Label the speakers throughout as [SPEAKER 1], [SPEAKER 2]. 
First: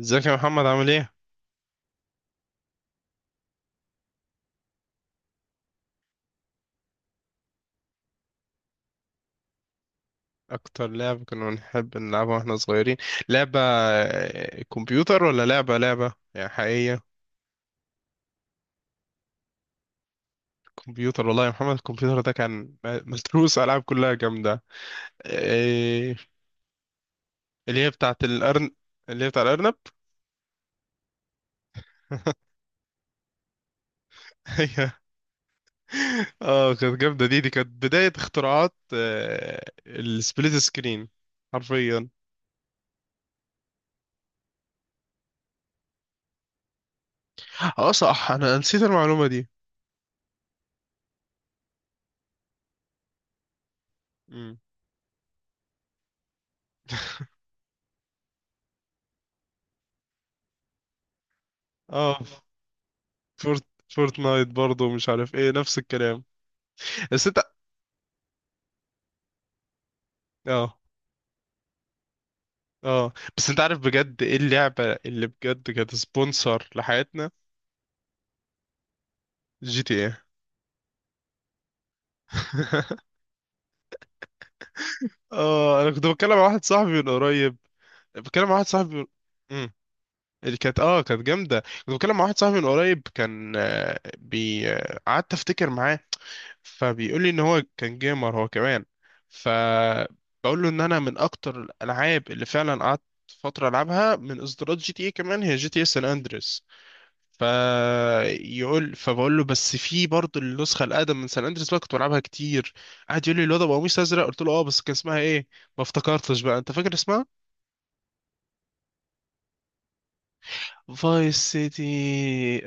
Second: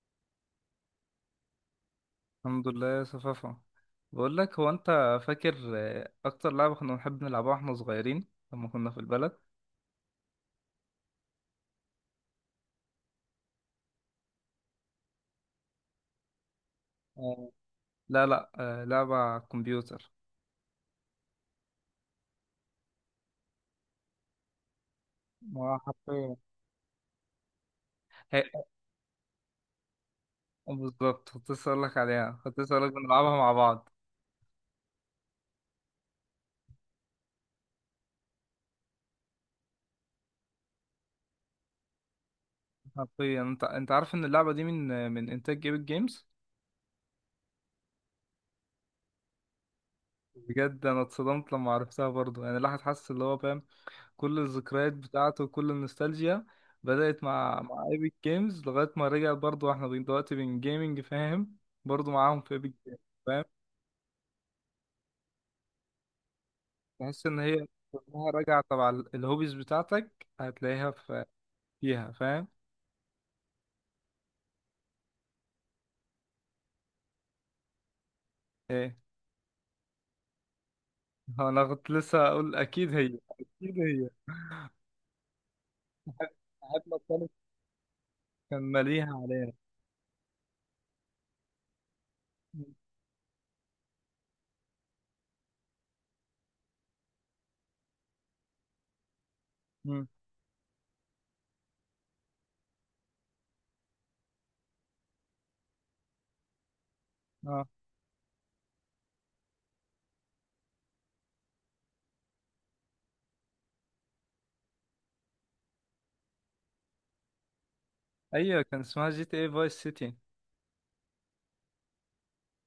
[SPEAKER 1] ازيك يا محمد عامل ايه؟
[SPEAKER 2] الحمد لله يا صفافة. بقول لك، هو انت فاكر اكتر لعبة كنا بنحب نلعبها واحنا صغيرين لما كنا في البلد؟
[SPEAKER 1] أكتر لعبة كنا بنحب نلعبها واحنا صغيرين لعبة كمبيوتر ولا لعبة يعني حقيقية.
[SPEAKER 2] آه، لا لا آه، لعبة على الكمبيوتر.
[SPEAKER 1] كمبيوتر والله يا محمد الكمبيوتر ده كان متروس ألعاب كلها جامدة.
[SPEAKER 2] ما
[SPEAKER 1] إيه
[SPEAKER 2] حرفيا
[SPEAKER 1] اللي هي بتاعة
[SPEAKER 2] هي.
[SPEAKER 1] الأرن، اللي هي بتاع الأرنب.
[SPEAKER 2] بالظبط، كنت لسه اقول لك عليها، كنت لسه اقول لك بنلعبها مع بعض.
[SPEAKER 1] هي اه كانت جامدة، دي كانت بداية اختراعات السبليت سكرين. حرفيا.
[SPEAKER 2] حرفيا انت عارف ان اللعبة دي من من انتاج جيبت جيمز؟
[SPEAKER 1] اه صح أنا نسيت المعلومة دي.
[SPEAKER 2] بجد انا اتصدمت لما عرفتها برضو. يعني الواحد حاسس اللي هو فاهم، كل
[SPEAKER 1] مم.
[SPEAKER 2] الذكريات بتاعته وكل النوستالجيا بدأت مع ايبك جيمز. لغاية ما رجع برضو احنا دلوقتي بين جيمنج، فاهم؟ برضو
[SPEAKER 1] اه
[SPEAKER 2] معاهم في ايبك جيمز، فاهم؟
[SPEAKER 1] فورت فورتنايت برضه مش عارف ايه، نفس الكلام. بس
[SPEAKER 2] تحس
[SPEAKER 1] انت،
[SPEAKER 2] ان هي كلها راجعة تبع الهوبيز بتاعتك،
[SPEAKER 1] اه.
[SPEAKER 2] هتلاقيها في فيها، فاهم؟
[SPEAKER 1] اه بس انت عارف بجد ايه اللعبة اللي بجد كانت سبونسر لحياتنا؟
[SPEAKER 2] ايه،
[SPEAKER 1] جي تي ايه.
[SPEAKER 2] هو انا كنت لسه اقول اكيد هي، اكيد هي.
[SPEAKER 1] اه انا كنت بتكلم مع واحد صاحبي
[SPEAKER 2] حتى
[SPEAKER 1] من
[SPEAKER 2] الثالث
[SPEAKER 1] قريب، بتكلم مع
[SPEAKER 2] كان
[SPEAKER 1] واحد صاحبي من...
[SPEAKER 2] مليها علينا.
[SPEAKER 1] مم. اللي كانت اه كانت جامده. كنت بتكلم مع واحد صاحبي من قريب كان بي قعدت افتكر معاه، فبيقول لي ان هو كان جيمر هو كمان. ف
[SPEAKER 2] مم.
[SPEAKER 1] بقول له ان انا من اكتر الالعاب اللي فعلا قعدت فتره العبها من اصدارات جي تي اي كمان هي جي تي اي سان اندريس.
[SPEAKER 2] اه
[SPEAKER 1] فيقول، فبقول له بس في برضه النسخه الاقدم من سان اندريس بقى كنت بلعبها كتير. قعد يقول لي الواد ابو قميص ازرق، قلت له اه بس كان اسمها ايه؟ ما افتكرتش بقى، انت فاكر اسمها؟
[SPEAKER 2] ايوه، كان اسمها جي تي اي فايس سيتي.
[SPEAKER 1] فايس سيتي،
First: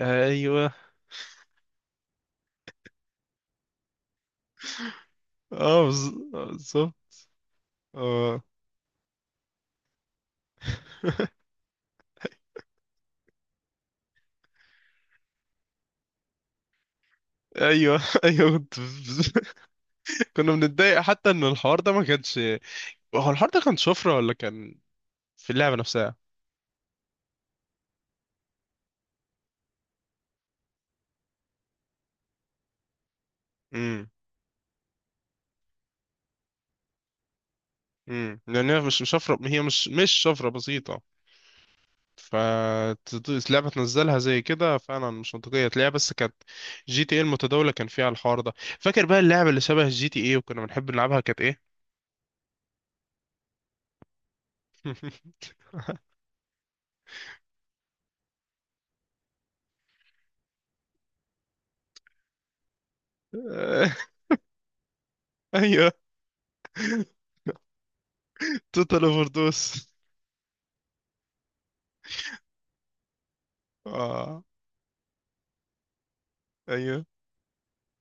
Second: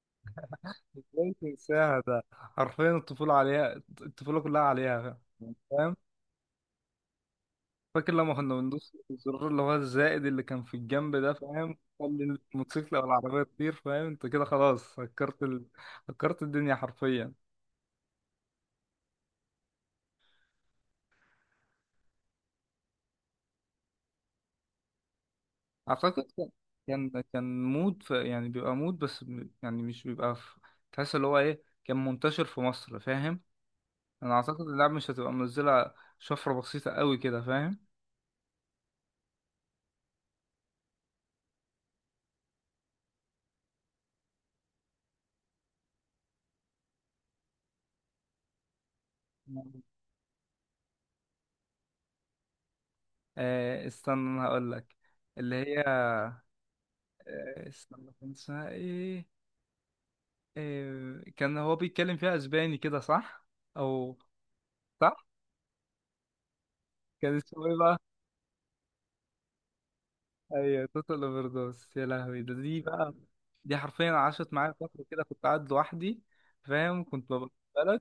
[SPEAKER 1] ايوه.
[SPEAKER 2] ازاي تنساها؟ ده حرفيا الطفولة عليها، الطفولة كلها عليها،
[SPEAKER 1] اه
[SPEAKER 2] فاهم؟
[SPEAKER 1] بالظبط.
[SPEAKER 2] فاكر لما
[SPEAKER 1] اه.
[SPEAKER 2] كنا بندوس الزرار اللي هو الزائد اللي كان في الجنب ده، فاهم؟ خلي الموتوسيكل او العربيه تطير، فاهم؟ انت كده خلاص هكرت هكرت الدنيا حرفيا.
[SPEAKER 1] ايوه ايوه كنت كنا بنتضايق حتى ان الحوار ده ما كانش، هو الحوار ده كان شفره ولا كان في اللعبه نفسها؟
[SPEAKER 2] اعتقد كان كان مود يعني بيبقى مود بس يعني مش بيبقى في... تحس اللي هو ايه، كان منتشر في مصر، فاهم؟
[SPEAKER 1] امم.
[SPEAKER 2] انا اعتقد اللعبه مش هتبقى منزله شفره بسيطه قوي كده، فاهم؟
[SPEAKER 1] امم، لان هي مش شفره، هي مش شفره بسيطه. فلعبة تنزلها زي كده فعلا مش منطقية تلاقيها، بس كانت جي تي ايه المتداولة كان فيها الحوار ده. فاكر بقى اللعبة اللي شبه جي تي ايه وكنا بنحب نلعبها كانت ايه؟
[SPEAKER 2] استنى انا هقول لك. اللي هي استنى، كان اسمها ايه؟ إيه، كان هو بيتكلم فيها اسباني كده، صح؟ او صح.
[SPEAKER 1] ايوه
[SPEAKER 2] كان اسمه ايه بقى؟
[SPEAKER 1] توتال اوفر دوس.
[SPEAKER 2] ايوه، توتال اوفر دوس. يا لهوي، ده دي بقى، دي حرفيا
[SPEAKER 1] اه
[SPEAKER 2] عاشت معايا فتره كده، كنت قاعد لوحدي، فاهم؟
[SPEAKER 1] ايوه.
[SPEAKER 2] كنت ببقى في بلد.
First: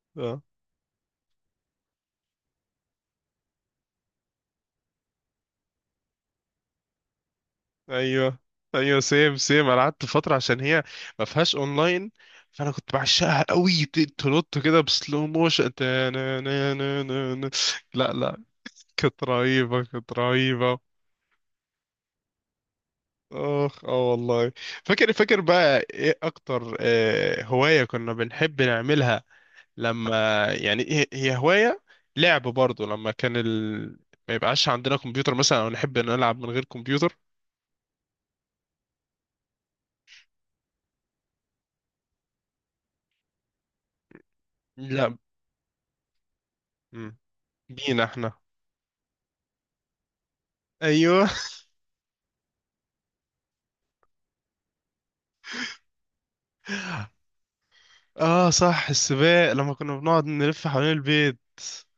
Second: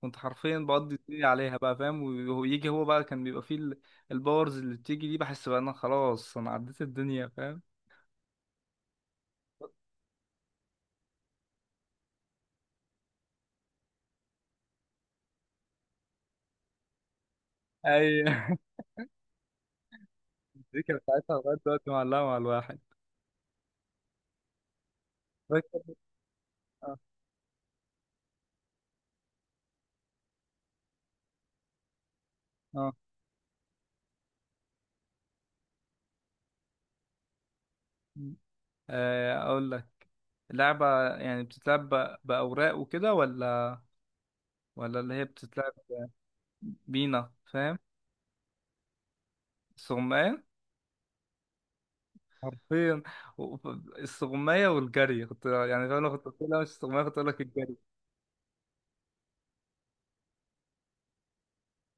[SPEAKER 2] كنت
[SPEAKER 1] اه.
[SPEAKER 2] حرفيا بقضي الدنيا عليها بقى، فاهم؟ ويجي هو بقى، كان بيبقى فيه الباورز اللي بتيجي دي، بحس بقى انا خلاص، انا عديت الدنيا، فاهم؟
[SPEAKER 1] ايوه ايوه سيم سيم، انا قعدت فترة عشان هي ما فيهاش اونلاين. فانا كنت بعشقها قوي، تنط كده بسلو موشن، تا- نا- نا- نا- نا- نا. لا لا،
[SPEAKER 2] ايوه.
[SPEAKER 1] كانت رهيبة، كانت رهيبة.
[SPEAKER 2] دي كانت ساعتها لغايه دلوقتي معلقه مع الواحد.
[SPEAKER 1] اخ اه والله. فاكر، فاكر بقى
[SPEAKER 2] فاكر.
[SPEAKER 1] ايه اكتر
[SPEAKER 2] اه.
[SPEAKER 1] هواية كنا بنحب نعملها لما، يعني هي هواية لعب برضه،
[SPEAKER 2] اه.
[SPEAKER 1] لما كان ما يبقاش عندنا كمبيوتر مثلا، او نحب نلعب من غير كمبيوتر؟
[SPEAKER 2] اقول لك، اللعبة يعني بتتلعب بأوراق وكده، ولا ولا اللي
[SPEAKER 1] لا.
[SPEAKER 2] هي بتتلعب
[SPEAKER 1] مم.
[SPEAKER 2] بينا، فاهم؟
[SPEAKER 1] بينا احنا.
[SPEAKER 2] السغماية،
[SPEAKER 1] ايوه.
[SPEAKER 2] حرفيا. و- السغماية والجري. كنت يعني فاهم، لو كنت قلت لها مش السغماية كنت أقول لك الجري.
[SPEAKER 1] اه صح، السباق لما كنا بنقعد نلف حوالين البيت.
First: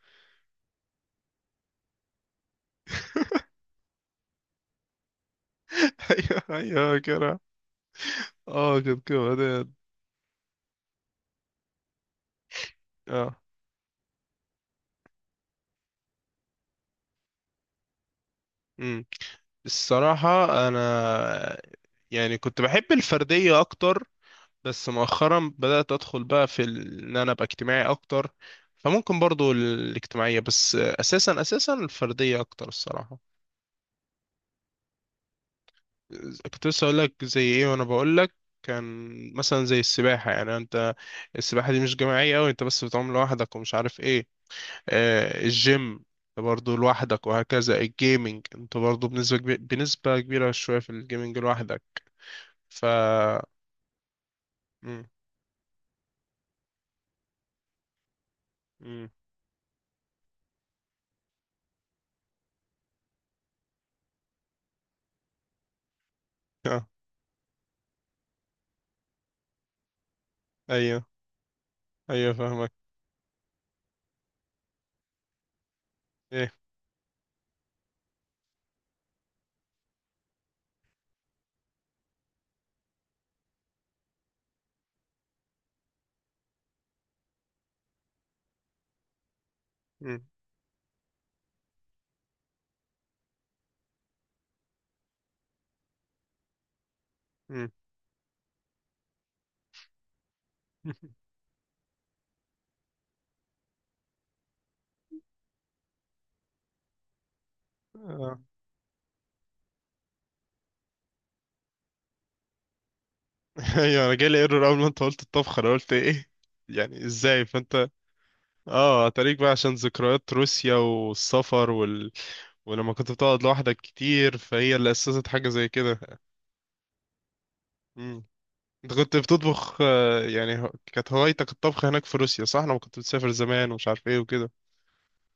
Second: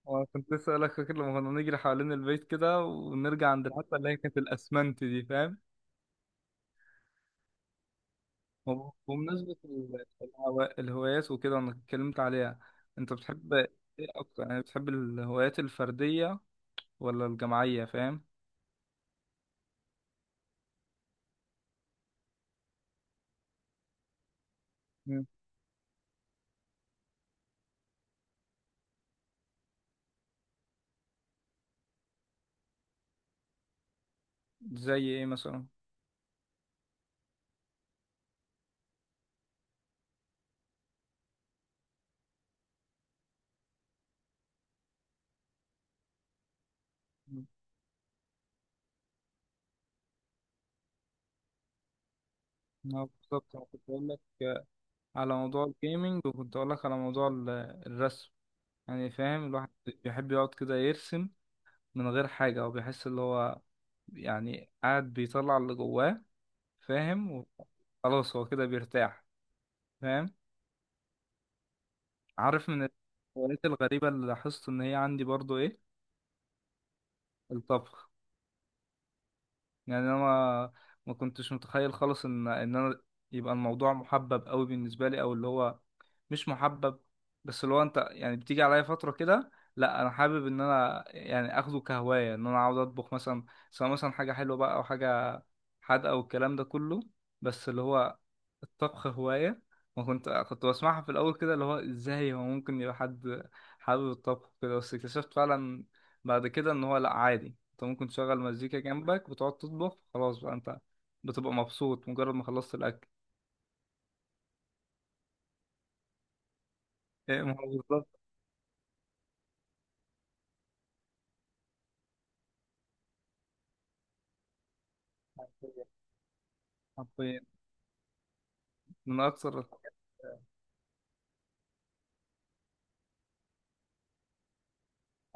[SPEAKER 2] وأنا كنت لسه أقول لك، فاكر لما كنا نجري حوالين البيت كده، ونرجع عند الحتة اللي هي كانت الأسمنت دي، فاهم؟
[SPEAKER 1] ايوه ايوه كده. اه
[SPEAKER 2] وب-
[SPEAKER 1] كده كده
[SPEAKER 2] وبمناسبة الهوايات وكده، وأنا اتكلمت عليها، أنت
[SPEAKER 1] اه.
[SPEAKER 2] بتحب إيه أكتر؟ يعني بتحب الهوايات الفردية ولا الجماعية، فاهم؟
[SPEAKER 1] امم. الصراحة، انا يعني كنت بحب الفردية اكتر، بس
[SPEAKER 2] مم.
[SPEAKER 1] مؤخرا بدأت أدخل بقى في إن أنا أبقى اجتماعي أكتر. فممكن برضو الاجتماعية، بس أساسا أساسا الفردية أكتر الصراحة.
[SPEAKER 2] زي إيه مثلا؟
[SPEAKER 1] كنت لسه أقول لك زي إيه وأنا بقول لك، كان مثلا زي السباحة. يعني أنت السباحة دي مش جماعية أوي، أنت بس بتعوم لوحدك ومش عارف إيه. آه الجيم، أنت برضو لوحدك، وهكذا الجيمنج أنت برضو بنسبة كبيرة، بنسبة كبيرة شوية في الجيمنج لوحدك. ف
[SPEAKER 2] اه بالظبط، انا كنت بقول لك
[SPEAKER 1] مم.
[SPEAKER 2] على موضوع الجيمنج، وكنت اقول لك على موضوع الرسم.
[SPEAKER 1] مم.
[SPEAKER 2] يعني فاهم، الواحد بيحب يقعد كده يرسم من غير حاجة، وبيحس اللي هو يعني قاعد بيطلع اللي جواه،
[SPEAKER 1] آه.
[SPEAKER 2] فاهم؟ وخلاص هو كده بيرتاح، فاهم؟
[SPEAKER 1] أيوه أيوه
[SPEAKER 2] عارف
[SPEAKER 1] فاهمك.
[SPEAKER 2] من الهوايات الغريبة اللي لاحظت ان هي عندي برضو ايه؟
[SPEAKER 1] إيه.
[SPEAKER 2] الطبخ. يعني انا ما ما كنتش متخيل خالص ان انا يبقى الموضوع محبب قوي بالنسبه لي، او اللي هو مش محبب. بس اللي هو انت يعني بتيجي عليا فتره كده، لا انا
[SPEAKER 1] مم.
[SPEAKER 2] حابب ان انا يعني اخده كهوايه، ان انا عاوز اطبخ مثلا. سواء مثلا حاجه حلوه بقى، او حاجه حادقه، والكلام ده كله. بس
[SPEAKER 1] مم.
[SPEAKER 2] اللي هو الطبخ هواية. وكنت
[SPEAKER 1] آه.
[SPEAKER 2] بسمعها في الأول كده، اللي هو إزاي هو ممكن يبقى حد حابب الطبخ كده. بس اكتشفت فعلا بعد كده إن هو لأ، عادي، أنت ممكن تشغل مزيكا جنبك وتقعد تطبخ. خلاص بقى أنت بتبقى مبسوط مجرد ما خلصت الأكل.
[SPEAKER 1] ايوه انا جالي ايرور اول ما انت قلت الطبخه، انا قلت ايه يعني،
[SPEAKER 2] إيه،
[SPEAKER 1] ازاي؟
[SPEAKER 2] ما هو
[SPEAKER 1] فانت
[SPEAKER 2] بالظبط.
[SPEAKER 1] اه هتاريك بقى عشان ذكريات روسيا والسفر ولما كنت بتقعد لوحدك كتير، فهي اللي اسست حاجه زي
[SPEAKER 2] حرفيا
[SPEAKER 1] كده.
[SPEAKER 2] حرفياً.
[SPEAKER 1] مم. انت كنت
[SPEAKER 2] من أكثر
[SPEAKER 1] بتطبخ
[SPEAKER 2] الحاجات.
[SPEAKER 1] يعني كانت هوايتك الطبخ هناك في روسيا صح؟ لما كنت بتسافر زمان ومش عارف ايه وكده.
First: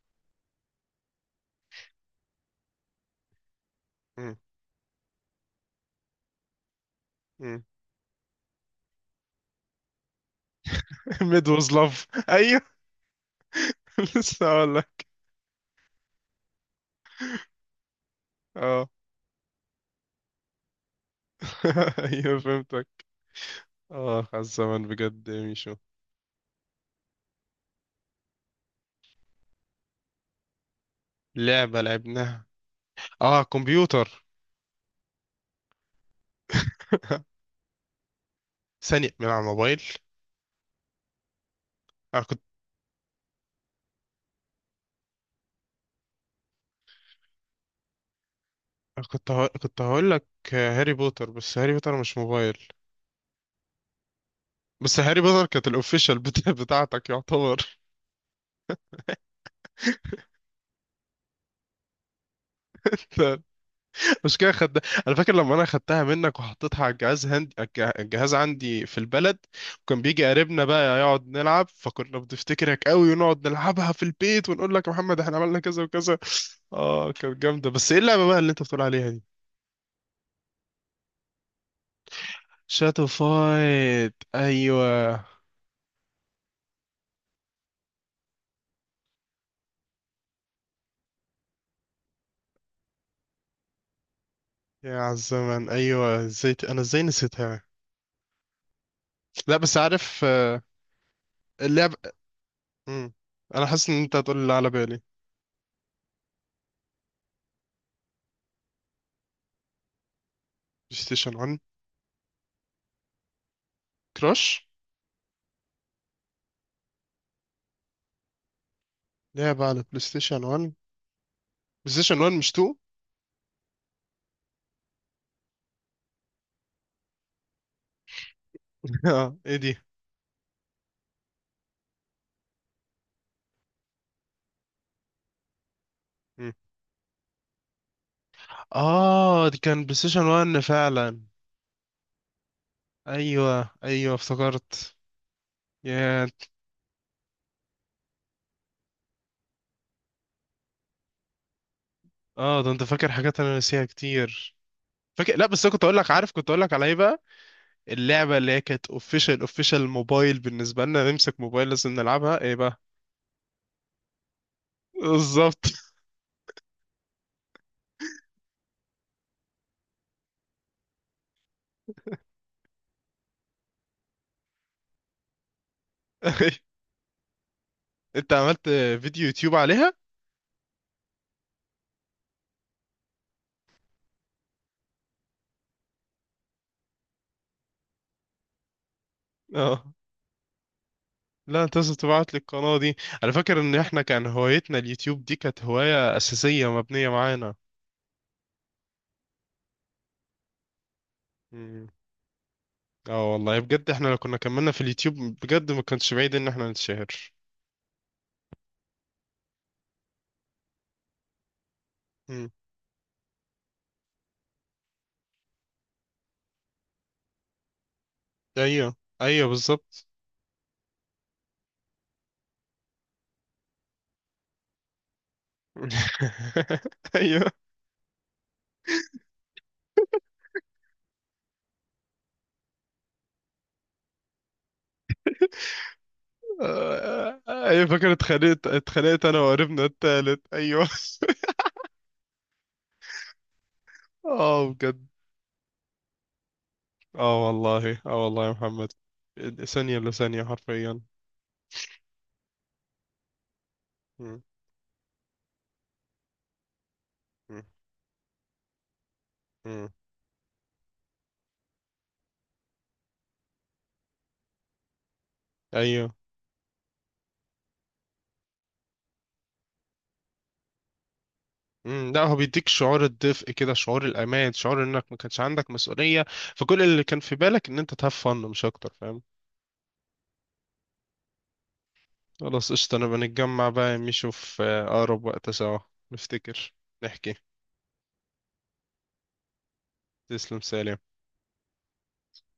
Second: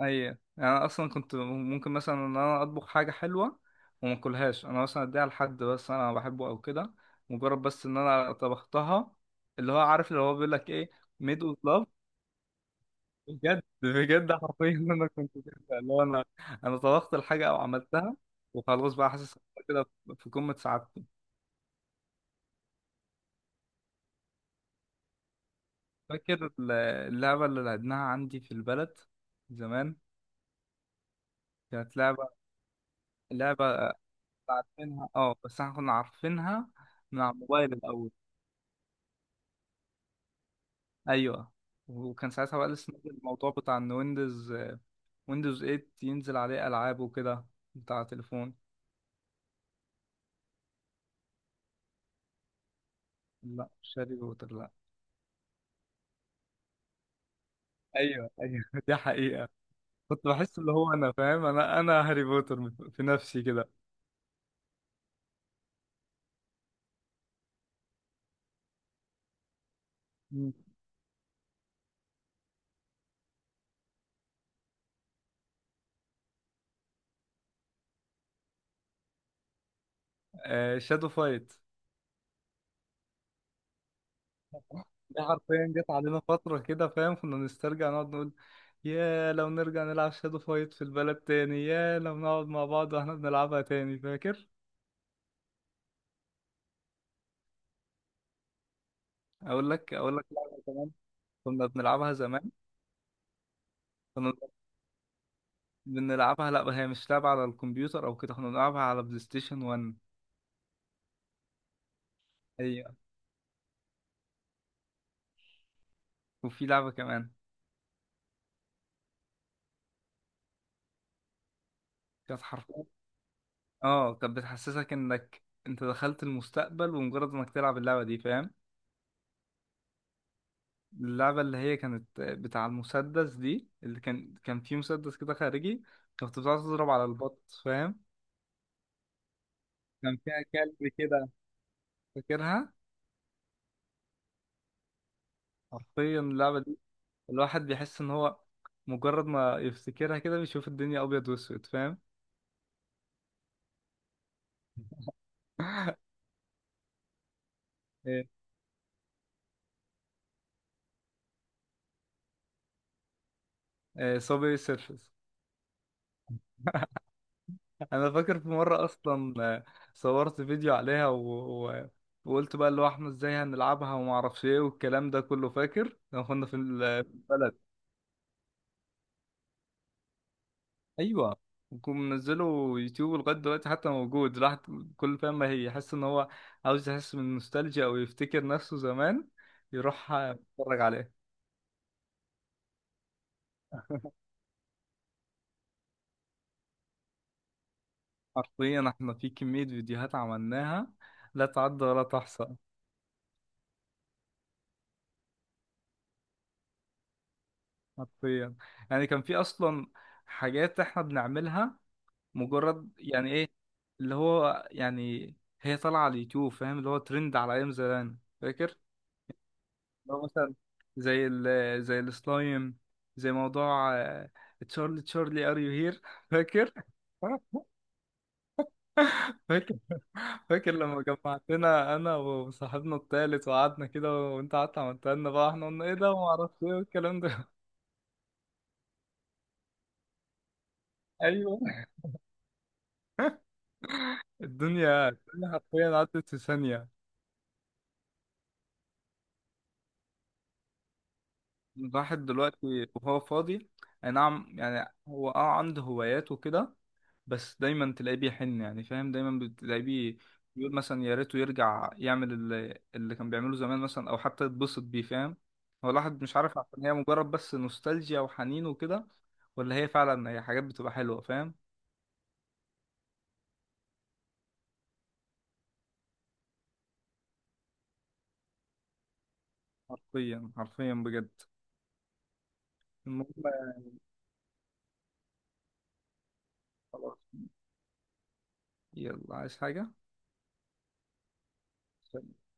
[SPEAKER 2] اي، انا اصلا كنت ممكن مثلا ان انا اطبخ حاجه حلوه وما
[SPEAKER 1] مم.
[SPEAKER 2] اكلهاش، انا مثلا اديها لحد بس انا بحبه او كده، مجرد
[SPEAKER 1] مم.
[SPEAKER 2] بس ان انا طبختها. اللي هو عارف اللي هو بيقول لك ايه، ميد
[SPEAKER 1] ميد
[SPEAKER 2] اوف
[SPEAKER 1] واز
[SPEAKER 2] لاف.
[SPEAKER 1] لاف، ايوه.
[SPEAKER 2] بجد بجد
[SPEAKER 1] لسه
[SPEAKER 2] حرفيا
[SPEAKER 1] هقول
[SPEAKER 2] إن
[SPEAKER 1] لك.
[SPEAKER 2] انا كنت كده، اللي هو انا، انا طبخت الحاجه او عملتها،
[SPEAKER 1] اه.
[SPEAKER 2] وخلاص بقى حاسس إن أنا كده في قمه سعادتي.
[SPEAKER 1] ايوه فهمتك. اه على الزمن بجد يا ميشو.
[SPEAKER 2] فاكر اللعبه اللي لعبناها عندي في البلد زمان؟
[SPEAKER 1] لعبه
[SPEAKER 2] كانت لعبه،
[SPEAKER 1] لعبناها، اه
[SPEAKER 2] لعبه
[SPEAKER 1] كمبيوتر.
[SPEAKER 2] عارفينها، اه بس احنا كنا عارفينها من على الموبايل الاول.
[SPEAKER 1] ثانية من على الموبايل.
[SPEAKER 2] ايوه،
[SPEAKER 1] أنا
[SPEAKER 2] وكان
[SPEAKER 1] كنت،
[SPEAKER 2] ساعتها بقى لسه نازل الموضوع بتاع ان ويندوز 8 ينزل عليه العاب وكده، بتاع تليفون.
[SPEAKER 1] كنت هقول لك هاري بوتر، بس هاري بوتر مش موبايل.
[SPEAKER 2] لا مش هاري بوتر، لا.
[SPEAKER 1] بس هاري بوتر كانت الاوفيشال بتاع بتاعتك يعتبر.
[SPEAKER 2] ايوه ايوه دي حقيقة، كنت بحس اللي هو انا فاهم، انا هاري بوتر في نفسي كده.
[SPEAKER 1] مش كده خد. انا فاكر لما انا خدتها منك وحطيتها على الجهاز، هندي الجهاز عندي في البلد. وكان بيجي
[SPEAKER 2] مم.
[SPEAKER 1] قريبنا بقى يقعد نلعب، فكنا بنفتكرك قوي ونقعد نلعبها في البيت ونقول لك يا محمد احنا عملنا كذا وكذا. اه كانت جامدة، بس ايه اللعبة بقى اللي انت بتقول عليها دي؟
[SPEAKER 2] آه شادو فايت.
[SPEAKER 1] شاتو فايت، ايوه.
[SPEAKER 2] دي حرفيا جت علينا فترة كده، فاهم؟ كنا نسترجع، نقعد نقول يا لو نرجع نلعب شادو فايت في البلد تاني، يا لو نقعد مع بعض واحنا بنلعبها تاني، فاكر؟
[SPEAKER 1] يا عالزمن، ايوه، ازاي انا ازاي نسيتها؟ لا
[SPEAKER 2] اقول
[SPEAKER 1] بس
[SPEAKER 2] لك، اقول
[SPEAKER 1] عارف،
[SPEAKER 2] لك لعبة كمان كنا
[SPEAKER 1] اللعب.
[SPEAKER 2] بنلعبها زمان.
[SPEAKER 1] مم. انا حاسس ان انت
[SPEAKER 2] كنا
[SPEAKER 1] هتقول اللي على بالي، بلاي
[SPEAKER 2] بنلعبها، لا هي مش لعبة على الكمبيوتر او كده، احنا بنلعبها على بلاي ستيشن 1.
[SPEAKER 1] ستيشن 1.
[SPEAKER 2] هي.
[SPEAKER 1] كراش،
[SPEAKER 2] وفي لعبة كمان
[SPEAKER 1] لعبة على بلاي ستيشن 1، بلاي ستيشن 1
[SPEAKER 2] كانت
[SPEAKER 1] مش 2.
[SPEAKER 2] حرفيا، اه، كانت بتحسسك انك انت دخلت المستقبل ومجرد انك تلعب اللعبة دي، فاهم؟
[SPEAKER 1] اه ايه دي؟
[SPEAKER 2] اللعبة اللي هي كانت بتاع المسدس دي، اللي كان فيه مسدس كده خارجي، كنت
[SPEAKER 1] مم.
[SPEAKER 2] بتقعد تضرب على البط، فاهم؟
[SPEAKER 1] اه دي كان بلاي
[SPEAKER 2] كان
[SPEAKER 1] ستيشن
[SPEAKER 2] فيها
[SPEAKER 1] 1
[SPEAKER 2] كلب
[SPEAKER 1] فعلا.
[SPEAKER 2] كده، فاكرها؟
[SPEAKER 1] ايوه ايوه افتكرت.
[SPEAKER 2] حرفيا
[SPEAKER 1] يا،
[SPEAKER 2] اللعبة دي الواحد بيحس ان هو مجرد ما يفتكرها كده بيشوف الدنيا ابيض واسود، فاهم؟
[SPEAKER 1] اه ده انت فاكر حاجات انا ناسيها كتير. فاكر، لا بس أنا كنت اقول لك، عارف كنت اقول لك على ايه بقى؟ اللعبه اللي هي كانت اوفيشال اوفيشال موبايل، بالنسبه لنا نمسك موبايل لازم نلعبها، ايه بقى؟
[SPEAKER 2] ايه، صابي سيرفس.
[SPEAKER 1] بالظبط.
[SPEAKER 2] انا فاكر في مره اصلا صورت فيديو عليها، و... وقلت بقى اللي هو احنا ازاي هنلعبها وما اعرفش ايه والكلام ده كله، فاكر لما كنا في في البلد؟
[SPEAKER 1] انت عملت فيديو يوتيوب عليها؟
[SPEAKER 2] ايوه، وكنت منزله يوتيوب لغايه دلوقتي حتى، موجود. الواحد كل فاهم، ما هي يحس ان هو عاوز يحس من النوستالجيا او يفتكر نفسه زمان،
[SPEAKER 1] اه.
[SPEAKER 2] يروح يتفرج عليه.
[SPEAKER 1] لا انت لازم تبعت لي القناة دي. انا فاكر ان احنا كان هوايتنا اليوتيوب دي، كانت هواية اساسية مبنية معانا.
[SPEAKER 2] حرفيا احنا في كميه فيديوهات عملناها لا تعد
[SPEAKER 1] مم.
[SPEAKER 2] ولا تحصى.
[SPEAKER 1] اه والله بجد احنا لو كنا كملنا في اليوتيوب بجد ما كانش بعيد ان احنا نتشهر.
[SPEAKER 2] حرفيا، يعني كان في اصلا حاجات احنا بنعملها
[SPEAKER 1] مم.
[SPEAKER 2] مجرد يعني ايه، اللي هو يعني هي طالعه على اليوتيوب، فاهم؟ اللي هو ترند على ايام زمان، فاكر؟
[SPEAKER 1] ايوه ايوه بالظبط.
[SPEAKER 2] اللي هو مثلا زي زي السلايم، زي موضوع تشارلي تشارلي ار يو هير. فاكر؟
[SPEAKER 1] ايوه.
[SPEAKER 2] فاكر، فاكر لما جمعتنا انا وصاحبنا التالت، وقعدنا كده وانت قعدت عملتها لنا بقى، احنا قلنا ايه ده وما اعرفش ايه والكلام
[SPEAKER 1] آه،
[SPEAKER 2] ده.
[SPEAKER 1] ايوه فاكر، اتخانقت انا وقريبنا التالت، ايوه.
[SPEAKER 2] ايوه،
[SPEAKER 1] اه بجد.
[SPEAKER 2] الدنيا، الدنيا حرفيا عدت في ثانيه.
[SPEAKER 1] اه والله، اه والله يا محمد، ثانية لثانية حرفيا.
[SPEAKER 2] الواحد دلوقتي وهو فاضي، اي نعم يعني هو اه عنده هوايات وكده، بس
[SPEAKER 1] مم.
[SPEAKER 2] دايما تلاقيه بيحن، يعني فاهم، دايما بتلاقيه
[SPEAKER 1] مم.
[SPEAKER 2] بيقول مثلا يا ريته يرجع يعمل اللي كان بيعمله زمان مثلا، او حتى يتبسط بيه، فاهم؟ هو
[SPEAKER 1] ايوه.
[SPEAKER 2] الواحد مش عارف عشان هي مجرد بس نوستالجيا وحنين وكده، ولا هي فعلا هي حاجات بتبقى حلوة، فاهم؟
[SPEAKER 1] مم. لا هو بيديك شعور الدفء كده، شعور الامان، شعور انك ما كانش عندك مسؤوليه. فكل اللي كان في بالك ان انت تهاف فن مش اكتر، فاهم.
[SPEAKER 2] حرفيا حرفيا بجد.
[SPEAKER 1] خلاص قشطه، نبقى
[SPEAKER 2] المهم،
[SPEAKER 1] نتجمع بقى يا ميشو في اقرب وقت سوا. نفتكر،
[SPEAKER 2] خلاص،
[SPEAKER 1] نحكي.
[SPEAKER 2] يلا، عايز حاجة؟
[SPEAKER 1] تسلم سالم.